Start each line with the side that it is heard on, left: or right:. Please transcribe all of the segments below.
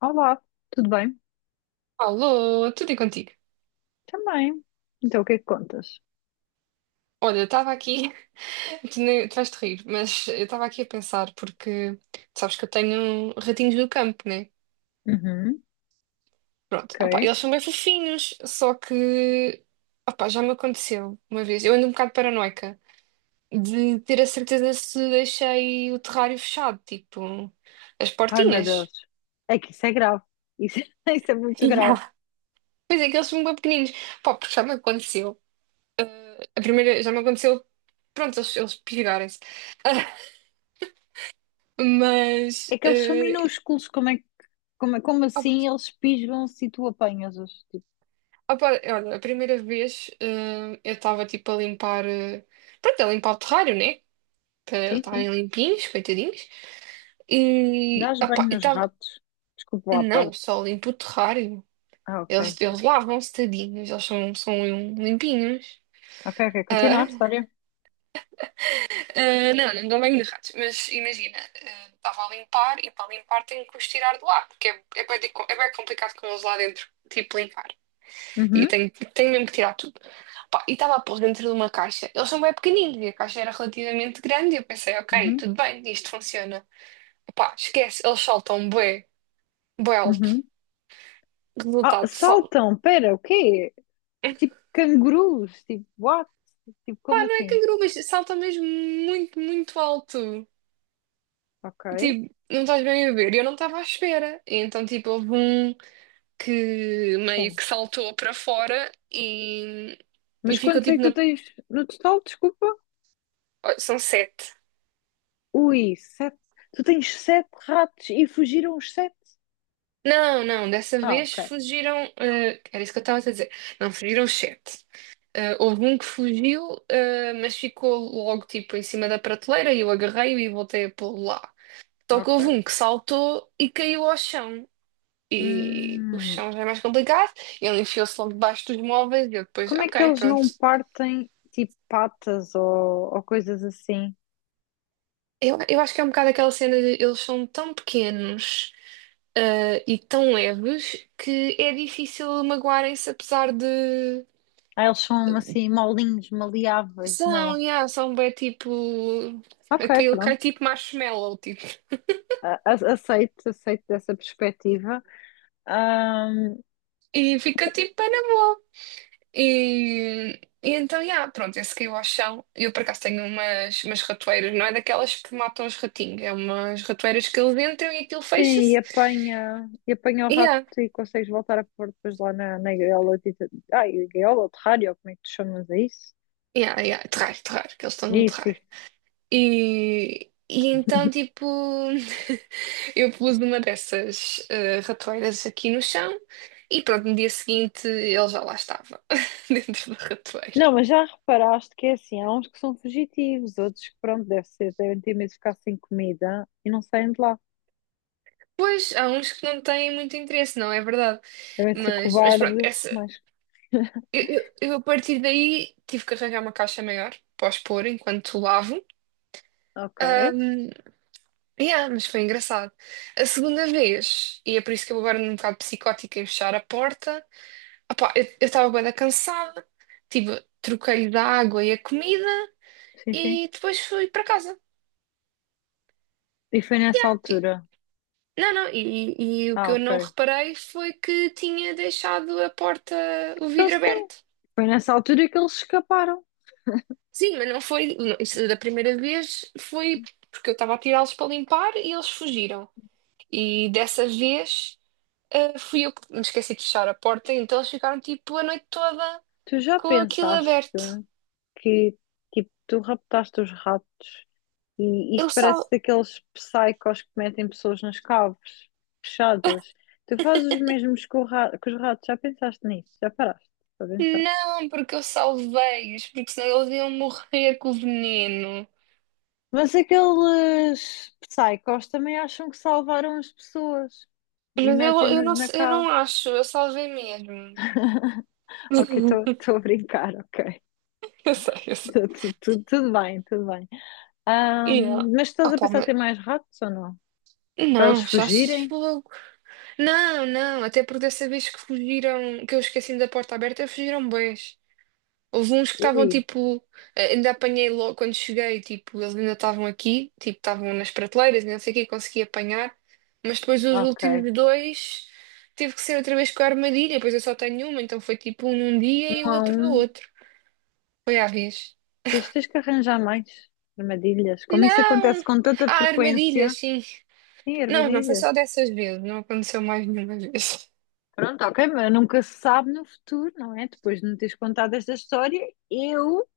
left: Olá, tudo bem?
right: Alô, tudo e contigo?
left: Também. Então, o que é que contas?
right: Olha, eu estava aqui, tu, nem- tu vais-te rir, mas eu estava aqui a pensar, porque tu sabes que eu tenho ratinhos do campo, né?
left: Uhum,
right: Pronto, opá,
left: ok.
right: eles são bem fofinhos, só que opá, já me aconteceu uma vez, eu ando um bocado paranoica, de ter a certeza se deixei o terrário fechado, tipo, as
left: Ai, meu Deus.
right: portinhas.
left: É que isso é grave. Isso, isso é muito grave.
right: Yeah. Pois é que eles são bem pequeninos, pá, porque já me aconteceu, já me aconteceu, pronto, eles pirarem-se.
left: É
right: Mas
left: que eles são
right: eh,
left: minúsculos. Como
right: Ah,
left: assim eles pisam-se e tu apanhas-os? Tipo,
right: ah, pá, olha, a primeira vez eu estava tipo a limpar, pronto, a limpar o terrário, né? Para eles
left: sim,
right: estarem
left: sim.
right: limpinhos, coitadinhos. E
left: Dás
right: pá,
left: banho
right: e
left: nos
right: estava,
left: ratos. Desculpa lá a
right: não,
left: parte.
right: só limpo o terrário.
left: Ah, ok.
right: Eles lavam-se tadinhos, eles são limpinhos.
left: Ok, ok. Continua
right: Ah,
left: a história.
right: não, não dão banho de ratos, mas imagina, estava a limpar e para limpar tenho que os tirar de lá, porque é bem complicado com eles lá dentro, tipo limpar. E
left: Uhum,
right: tenho mesmo que tirar tudo. Pá, e estava a pôr dentro de uma caixa. Eles são bem pequeninos e a caixa era relativamente grande. E eu pensei, ok,
left: uhum,
right: tudo bem, isto funciona. Pá, esquece, eles saltam bué, bué alto.
left: uhum. Ah,
right: Resultado, sal...
left: saltam. Pera, o quê? Tipo cangurus. Tipo, what? Tipo,
right: Pá,
left: como
right: não é
left: assim?
right: canguru, mas salta mesmo muito, muito alto.
left: Ok.
right: Tipo, não estás bem a ver. E eu não estava à espera. E então, tipo, houve um que meio
left: Sim.
right: que saltou para fora e
left: Mas
right: ficou
left: quantos é
right: tipo na.
left: que tu tens no total? Desculpa.
right: São sete.
left: Ui, sete. Tu tens sete ratos e fugiram os sete?
right: Não, não, dessa
left: Ah,
right: vez
left: ok.
right: fugiram. Era isso que eu estava a dizer. Não, fugiram sete. Houve um que fugiu, mas ficou logo tipo em cima da prateleira e eu agarrei-o e voltei a pô-lo lá. Só que
left: Ok.
right: houve um que saltou e caiu ao chão. E o
left: Hum,
right: chão já é mais complicado. Ele enfiou-se logo debaixo dos móveis e eu depois,
left: como é que
right: ok,
left: eles
right: pronto.
left: não partem tipo patas ou coisas assim?
right: Eu acho que é um bocado aquela cena de eles são tão pequenos. E tão leves que é difícil magoarem-se, apesar de.
left: Ah, eles são assim molinhos, maleáveis,
right: São,
left: não?
right: yeah, são bem tipo.
left: Ok,
right: Aquele
left: pronto.
right: cai tipo marshmallow, tipo.
left: Aceito, aceito dessa perspectiva. Hum,
right: E fica tipo bem na boa. E então, yeah, pronto, esse caiu ao chão. Eu por acaso tenho umas ratoeiras, não é daquelas que matam os ratinhos, é umas ratoeiras que eles entram e aquilo
left: Sim,
right: fecha-se.
left: e apanha o
right: E
left: rato
right: yeah,
left: e consegues voltar a pôr depois lá na, na gaiola. Tipo, ai, gaiola ou terrário, como é que tu chamas a isso?
right: yeah, yeah, que eles estão num
left: Isso,
right: terrar.
left: isso.
right: E então, tipo, eu pus uma dessas ratoeiras aqui no chão e pronto, no dia seguinte ele já lá estava, dentro da ratoeira.
left: Não, mas já reparaste que é assim, há uns que são fugitivos, outros que, pronto, deve ser, devem ter medo de ficar sem comida e não saem de lá.
right: Pois, há uns que não têm muito interesse, não é verdade?
left: Devem ser
right: Mas, pronto,
left: cobardes,
right: essa,
left: mas...
right: eu a partir daí tive que arranjar uma caixa maior para os pôr enquanto lavo.
left: Ok,
right: Ahm, yeah, mas foi engraçado. A segunda vez, e é por isso que eu agora ando um bocado psicótica em fechar a porta. Opá, eu estava bem cansada, tipo, troquei da água e a comida
left: sim, sim.
right: e depois fui para casa.
left: E foi nessa
right: Tipo,
left: altura.
right: não, não, e o que
left: Ah,
right: eu não
left: ok.
right: reparei foi que tinha deixado a porta, o
left: Então
right: vidro
left: sim,
right: aberto.
left: foi nessa altura que eles escaparam.
right: Sim, mas não foi, não, isso da primeira vez foi porque eu estava a tirá-los para limpar e eles fugiram. E dessa vez, fui eu que me esqueci de fechar a porta, então eles ficaram tipo a noite toda
left: Tu já
right: com aquilo
left: pensaste
right: aberto.
left: que, tipo, tu raptaste os ratos. E
right: Eu
left: isto parece
right: só.
left: daqueles psychos que metem pessoas nas caves, fechadas. Tu fazes os mesmos com que os ratos, já pensaste nisso? Já paraste para pensar?
right: Não, porque eu salvei-os, porque senão eles iam morrer com o veneno.
left: Mas aqueles psychos também acham que salvaram as pessoas e
right: Mas eu
left: metem-nos
right: não,
left: na
right: sei- eu
left: cave.
right: não acho, eu salvei mesmo.
left: Ok, estou a brincar, ok.
right: Eu sei, eu sei.
left: Tudo bem, tudo bem.
right: E ela,
left: Mas estás a
right: opa,
left: pensar em ter
right: mas,
left: mais ratos ou não? Para eles
right: não, achaste
left: fugirem?
right: fogo. Não, não, até porque dessa vez que fugiram, que eu esqueci da porta aberta, fugiram bem. Houve uns que estavam
left: Ui,
right: tipo, ainda apanhei logo quando cheguei, tipo, eles ainda estavam aqui, tipo, estavam nas prateleiras, e não sei o que, consegui apanhar, mas depois os
left: ok.
right: últimos dois tive que ser outra vez com a armadilha, pois eu só tenho uma, então foi tipo um num dia
left: Um
right: e o
left: a
right: outro no
left: um.
right: outro. Foi à vez.
left: Tens, tens que arranjar mais armadilhas. Como isso acontece
right: Não!
left: com tanta
right: Ah,
left: frequência.
right: armadilhas, sim.
left: Sim,
right: Não, não foi
left: armadilhas.
right: só dessas vezes, não aconteceu mais nenhuma vez.
left: Pronto, ok, mas nunca se sabe no futuro, não é? Depois de me teres contado esta história, eu,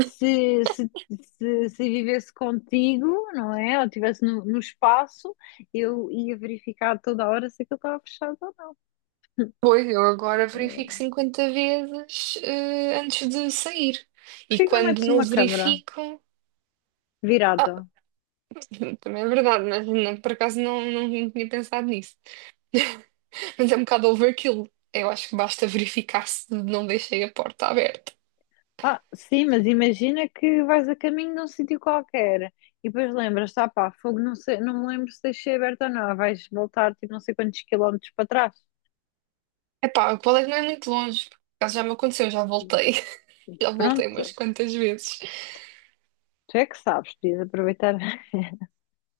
left: se, se, se, se vivesse contigo, não é? Ou estivesse no, no espaço, eu ia verificar toda hora se aquilo estava fechado ou não.
right: Pois, eu agora verifico
left: É,
right: 50 vezes, antes de sair. E
left: porquê que não
right: quando
left: metes
right: não
left: uma câmara
right: verifico.
left: virada?
right: Também é verdade, mas não, por acaso não tinha pensado nisso. Mas é um bocado overkill. Eu acho que basta verificar se não deixei a porta aberta.
left: Ah, sim, mas imagina que vais a caminho de um sítio qualquer e depois lembras, tá pá, fogo, não sei, não me lembro se deixei aberto ou não, vais voltar tipo não sei quantos quilómetros para trás.
right: Epá, o colégio não é muito longe. Por acaso já me aconteceu, já voltei. Já voltei
left: Pronto,
right: umas quantas vezes.
left: tu é que sabes, podias aproveitar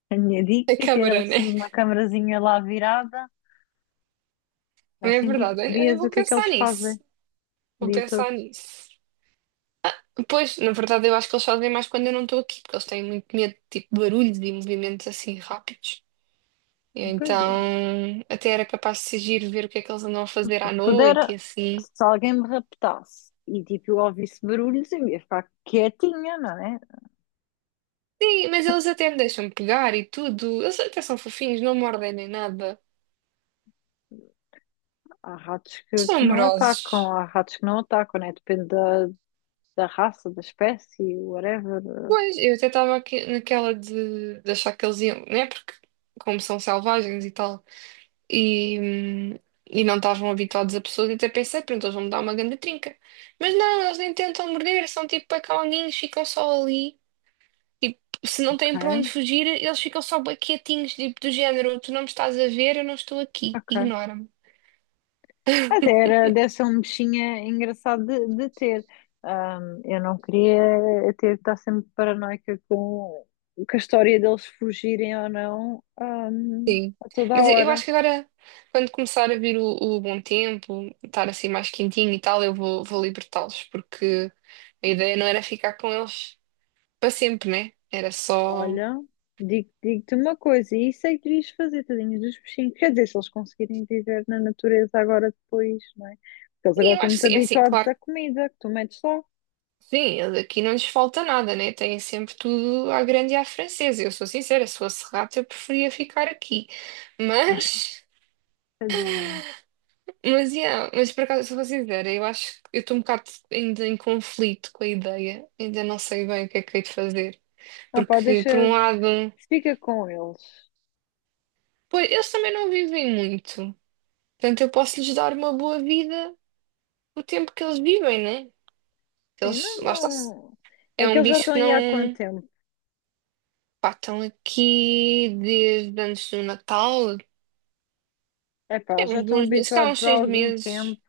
left: a minha
right: A
left: dica e ter
right: câmara,
left: assim
right: né?
left: uma camarazinha lá virada,
right: Também é
left: assim tipo,
right: verdade. Eu
left: vias o
right: vou
left: que é que
right: pensar
left: eles fazem
right: nisso.
left: o
right: Vou
left: dia todo.
right: pensar nisso. Pois, na verdade, eu acho que eles fazem mais quando eu não estou aqui, porque eles têm muito medo de tipo, barulhos e movimentos assim rápidos. E
left: Pois é.
right: então, até era capaz de se ir ver o que é que eles andam a fazer à noite e
left: Pudera,
right: assim.
left: se alguém me raptasse e tipo eu ouvisse barulhos, eu ia ficar quietinha, não é?
right: Sim, mas eles até me deixam pegar e tudo. Eles até são fofinhos, não mordem nem nada.
left: Há ratos
right: São
left: que não atacam,
right: amorosos.
left: há ratos que não atacam, né? Depende da, da raça, da espécie, whatever.
right: Pois, eu até estava aqui naquela de achar que eles iam, né? Porque, como são selvagens e tal, e, hum, e não estavam habituados a pessoas, até pensei, pronto, eles vão me dar uma grande trinca. Mas não, eles nem tentam morder, são tipo pecalinhos, ficam só ali. Tipo, se não têm para onde
left: Ok,
right: fugir, eles ficam só bué quietinhos, tipo, do género: tu não me estás a ver, eu não estou aqui,
left: ok.
right: ignora-me.
left: Até era, deve ser um bichinho engraçado de ter. Eu não queria ter de estar sempre paranoica com a história deles fugirem ou não,
right: Sim.
left: a toda a
right: Mas eu
left: hora.
right: acho que agora, quando começar a vir o bom tempo, estar assim mais quentinho e tal, eu vou libertá-los, porque a ideia não era ficar com eles para sempre, né? Era só.
left: Olha, digo-te uma coisa, e isso é que devias fazer, tadinhos dos peixinhos. Quer dizer, se eles conseguirem viver na natureza agora depois, não é? Porque eles agora
right: E eu
left: estão
right: acho que
left: muito
right: sim, é assim,
left: habituados
right: claro
left: à comida que tu metes lá.
right: que sim, aqui não lhes falta nada, né? Têm sempre tudo à grande e à francesa. Eu sou sincera, se fosse rato, eu preferia ficar aqui. Mas.
left: Tadinho.
right: Mas, yeah, mas por acaso, se eu vou sincera, eu acho que eu estou um bocado ainda em conflito com a ideia, ainda não sei bem o que é que hei de fazer.
left: Ah pá,
right: Porque,
left: deixa,
right: por um lado,
left: fica com eles.
right: pois, eles também não vivem muito. Portanto, eu posso lhes dar uma boa vida o tempo que eles vivem, né?
left: Sim,
right: Eles,
left: não,
right: lá está.
left: não.
right: É
left: É que
right: um
left: eles já
right: bicho
left: estão
right: que
left: aí há quanto
right: não.
left: tempo?
right: Pá, estão aqui desde antes do Natal.
left: É pá,
right: É,
left: eles já
right: uns
left: estão
right: bons meses, se calhar
left: habituados
right: uns
left: há
right: seis
left: algum
right: meses.
left: tempo.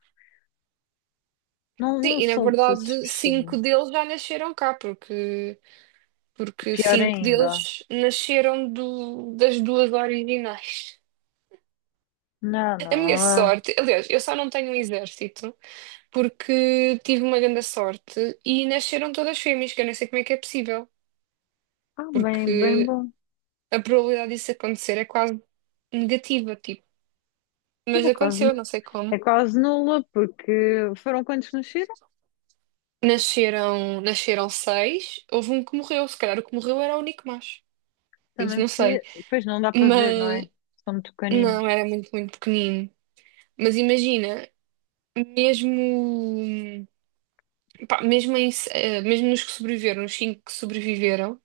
left: Não,
right: Sim,
left: não
right: e na
left: soltes esses
right: verdade,
left: peixinhos.
right: cinco deles já nasceram cá, porque
left: Pior
right: cinco
left: ainda.
right: deles nasceram das duas originais.
left: Não,
right: A
left: não.
right: minha
left: Ah,
right: sorte, aliás, eu só não tenho um exército. Porque tive uma grande sorte e nasceram todas fêmeas, que eu nem sei como é que é possível,
left: ah, bem, bem
right: porque
left: bom.
right: a probabilidade disso acontecer é quase negativa, tipo.
left: Mas
right: Mas
left: é quase.
right: aconteceu, não sei
left: É
right: como.
left: quase nula, porque foram quantos nasceram?
right: Nasceram seis, houve um que morreu, se calhar o que morreu era o único macho. Isso
left: Também
right: não sei.
left: podia. Pois não dá para ver, não
right: Mas
left: é? São muito pequeninos.
right: não, era muito, muito pequenino. Mas imagina, mesmo, pá, mesmo, mesmo nos que sobreviveram, os cinco que sobreviveram,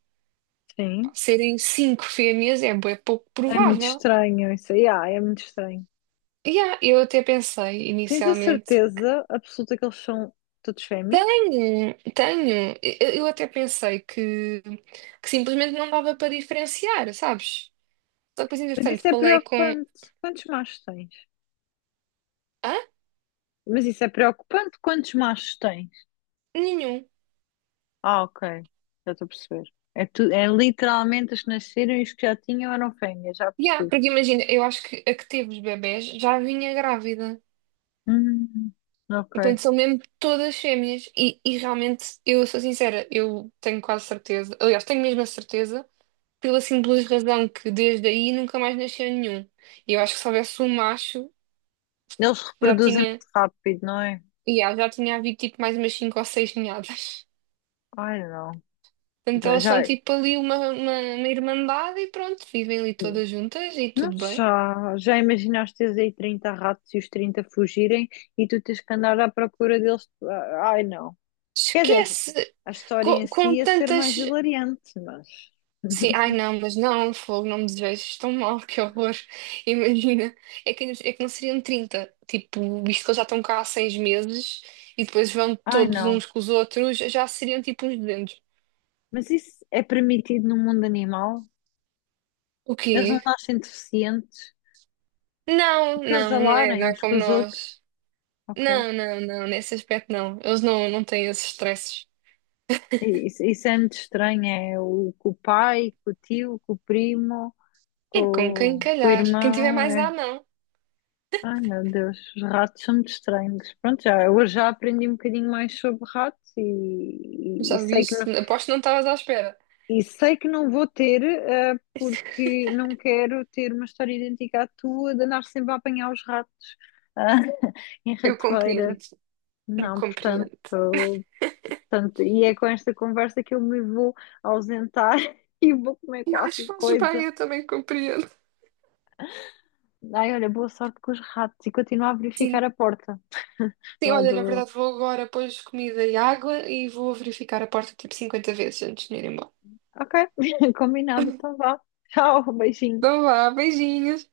right: pá,
left: Sim.
right: serem cinco fêmeas é bué pouco
left: É muito
right: provável.
left: estranho isso aí. Ah, é muito estranho.
right: Yeah, eu até pensei
left: Tens a
right: inicialmente.
left: certeza absoluta que eles são todos fêmeas?
right: Tenho, tenho. Eu até pensei que simplesmente não dava para diferenciar, sabes? Só que depois,
left: Mas
right: entretanto,
left: isso é
right: falei com.
left: preocupante. Quantos machos tens?
right: Hã?
left: Mas isso é preocupante. Quantos machos tens?
right: Nenhum.
left: Ah, ok. Já estou a perceber. É, tu... é literalmente os que nasceram e os que já tinham eram fêmeas, já
right: Yeah,
left: percebi.
right: porque imagina, eu acho que a que teve os bebés já vinha grávida.
left: Hum, ok.
right: Portanto, são mesmo todas fêmeas. E realmente, eu sou sincera, eu tenho quase certeza. Aliás, tenho mesmo a certeza, pela simples razão que desde aí nunca mais nasceu nenhum. E eu acho que se houvesse um macho,
left: Eles
right: já
left: reproduzem
right: tinha.
left: muito rápido, não é?
right: E já tinha havido tipo mais umas cinco ou seis ninhadas.
left: Ai, não.
right: Portanto, elas
left: Já,
right: são tipo ali uma irmandade e pronto, vivem ali todas juntas e tudo bem.
left: já imaginaste teres aí 30 ratos e os 30 fugirem e tu tens que andar à procura deles? Ah, ai, não. Quer dizer,
right: Esquece
left: a história
right: co-
left: em
right: com,
left: si ia ser
right: tantas.
left: mais hilariante, mas.
right: Sim, ai não, mas não, fogo, não me desejo, tão mal, que horror. Imagina, é que não seriam 30 tipo, visto que eles já estão cá há 6 meses e depois vão
left: Ai,
right: todos
left: não.
right: uns com os outros, já seriam tipo uns 200.
left: Mas isso é permitido no mundo animal?
right: O
left: Eles não
right: quê?
left: nascem deficientes?
right: Não, não, não é,
left: Acasalarem
right: não é
left: uns
right: como
left: com os outros?
right: nós.
left: Ok.
right: Não, não, não, nesse aspecto não. Eles não, não têm esses estresses.
left: E isso é muito estranho. É o, com o pai, com o tio, com o primo, com,
right: É com quem
left: com o
right: calhar. Quem tiver
left: irmão.
right: mais dá,
left: É.
right: não.
left: Ai meu Deus, os ratos são muito estranhos. Pronto, já, hoje já aprendi um bocadinho mais sobre ratos e, e
right: Já
left: sei que não,
right: viste? Aposto que não estavas à espera.
left: e sei que não vou ter, porque não quero ter uma história idêntica à tua de andar sempre a apanhar os ratos, ah, em
right: Eu
left: ratoeiras.
right: compreendo, eu
left: Não, portanto,
right: compreendo.
left: portanto, e é com esta conversa que eu me vou ausentar e vou comer
right: Eu acho que
left: qualquer
right: fazes bem,
left: coisa.
right: eu também compreendo.
left: Ai, olha, boa sorte com os ratos e continuo a
right: Sim.
left: verificar a porta
right: Sim,
left: lá
right: olha, na
left: do.
right: verdade vou agora pôr comida e água e vou verificar a porta tipo 50 vezes antes de me ir embora.
left: Ok, combinado, então vá. Tchau, beijinho.
right: Então vá, beijinhos.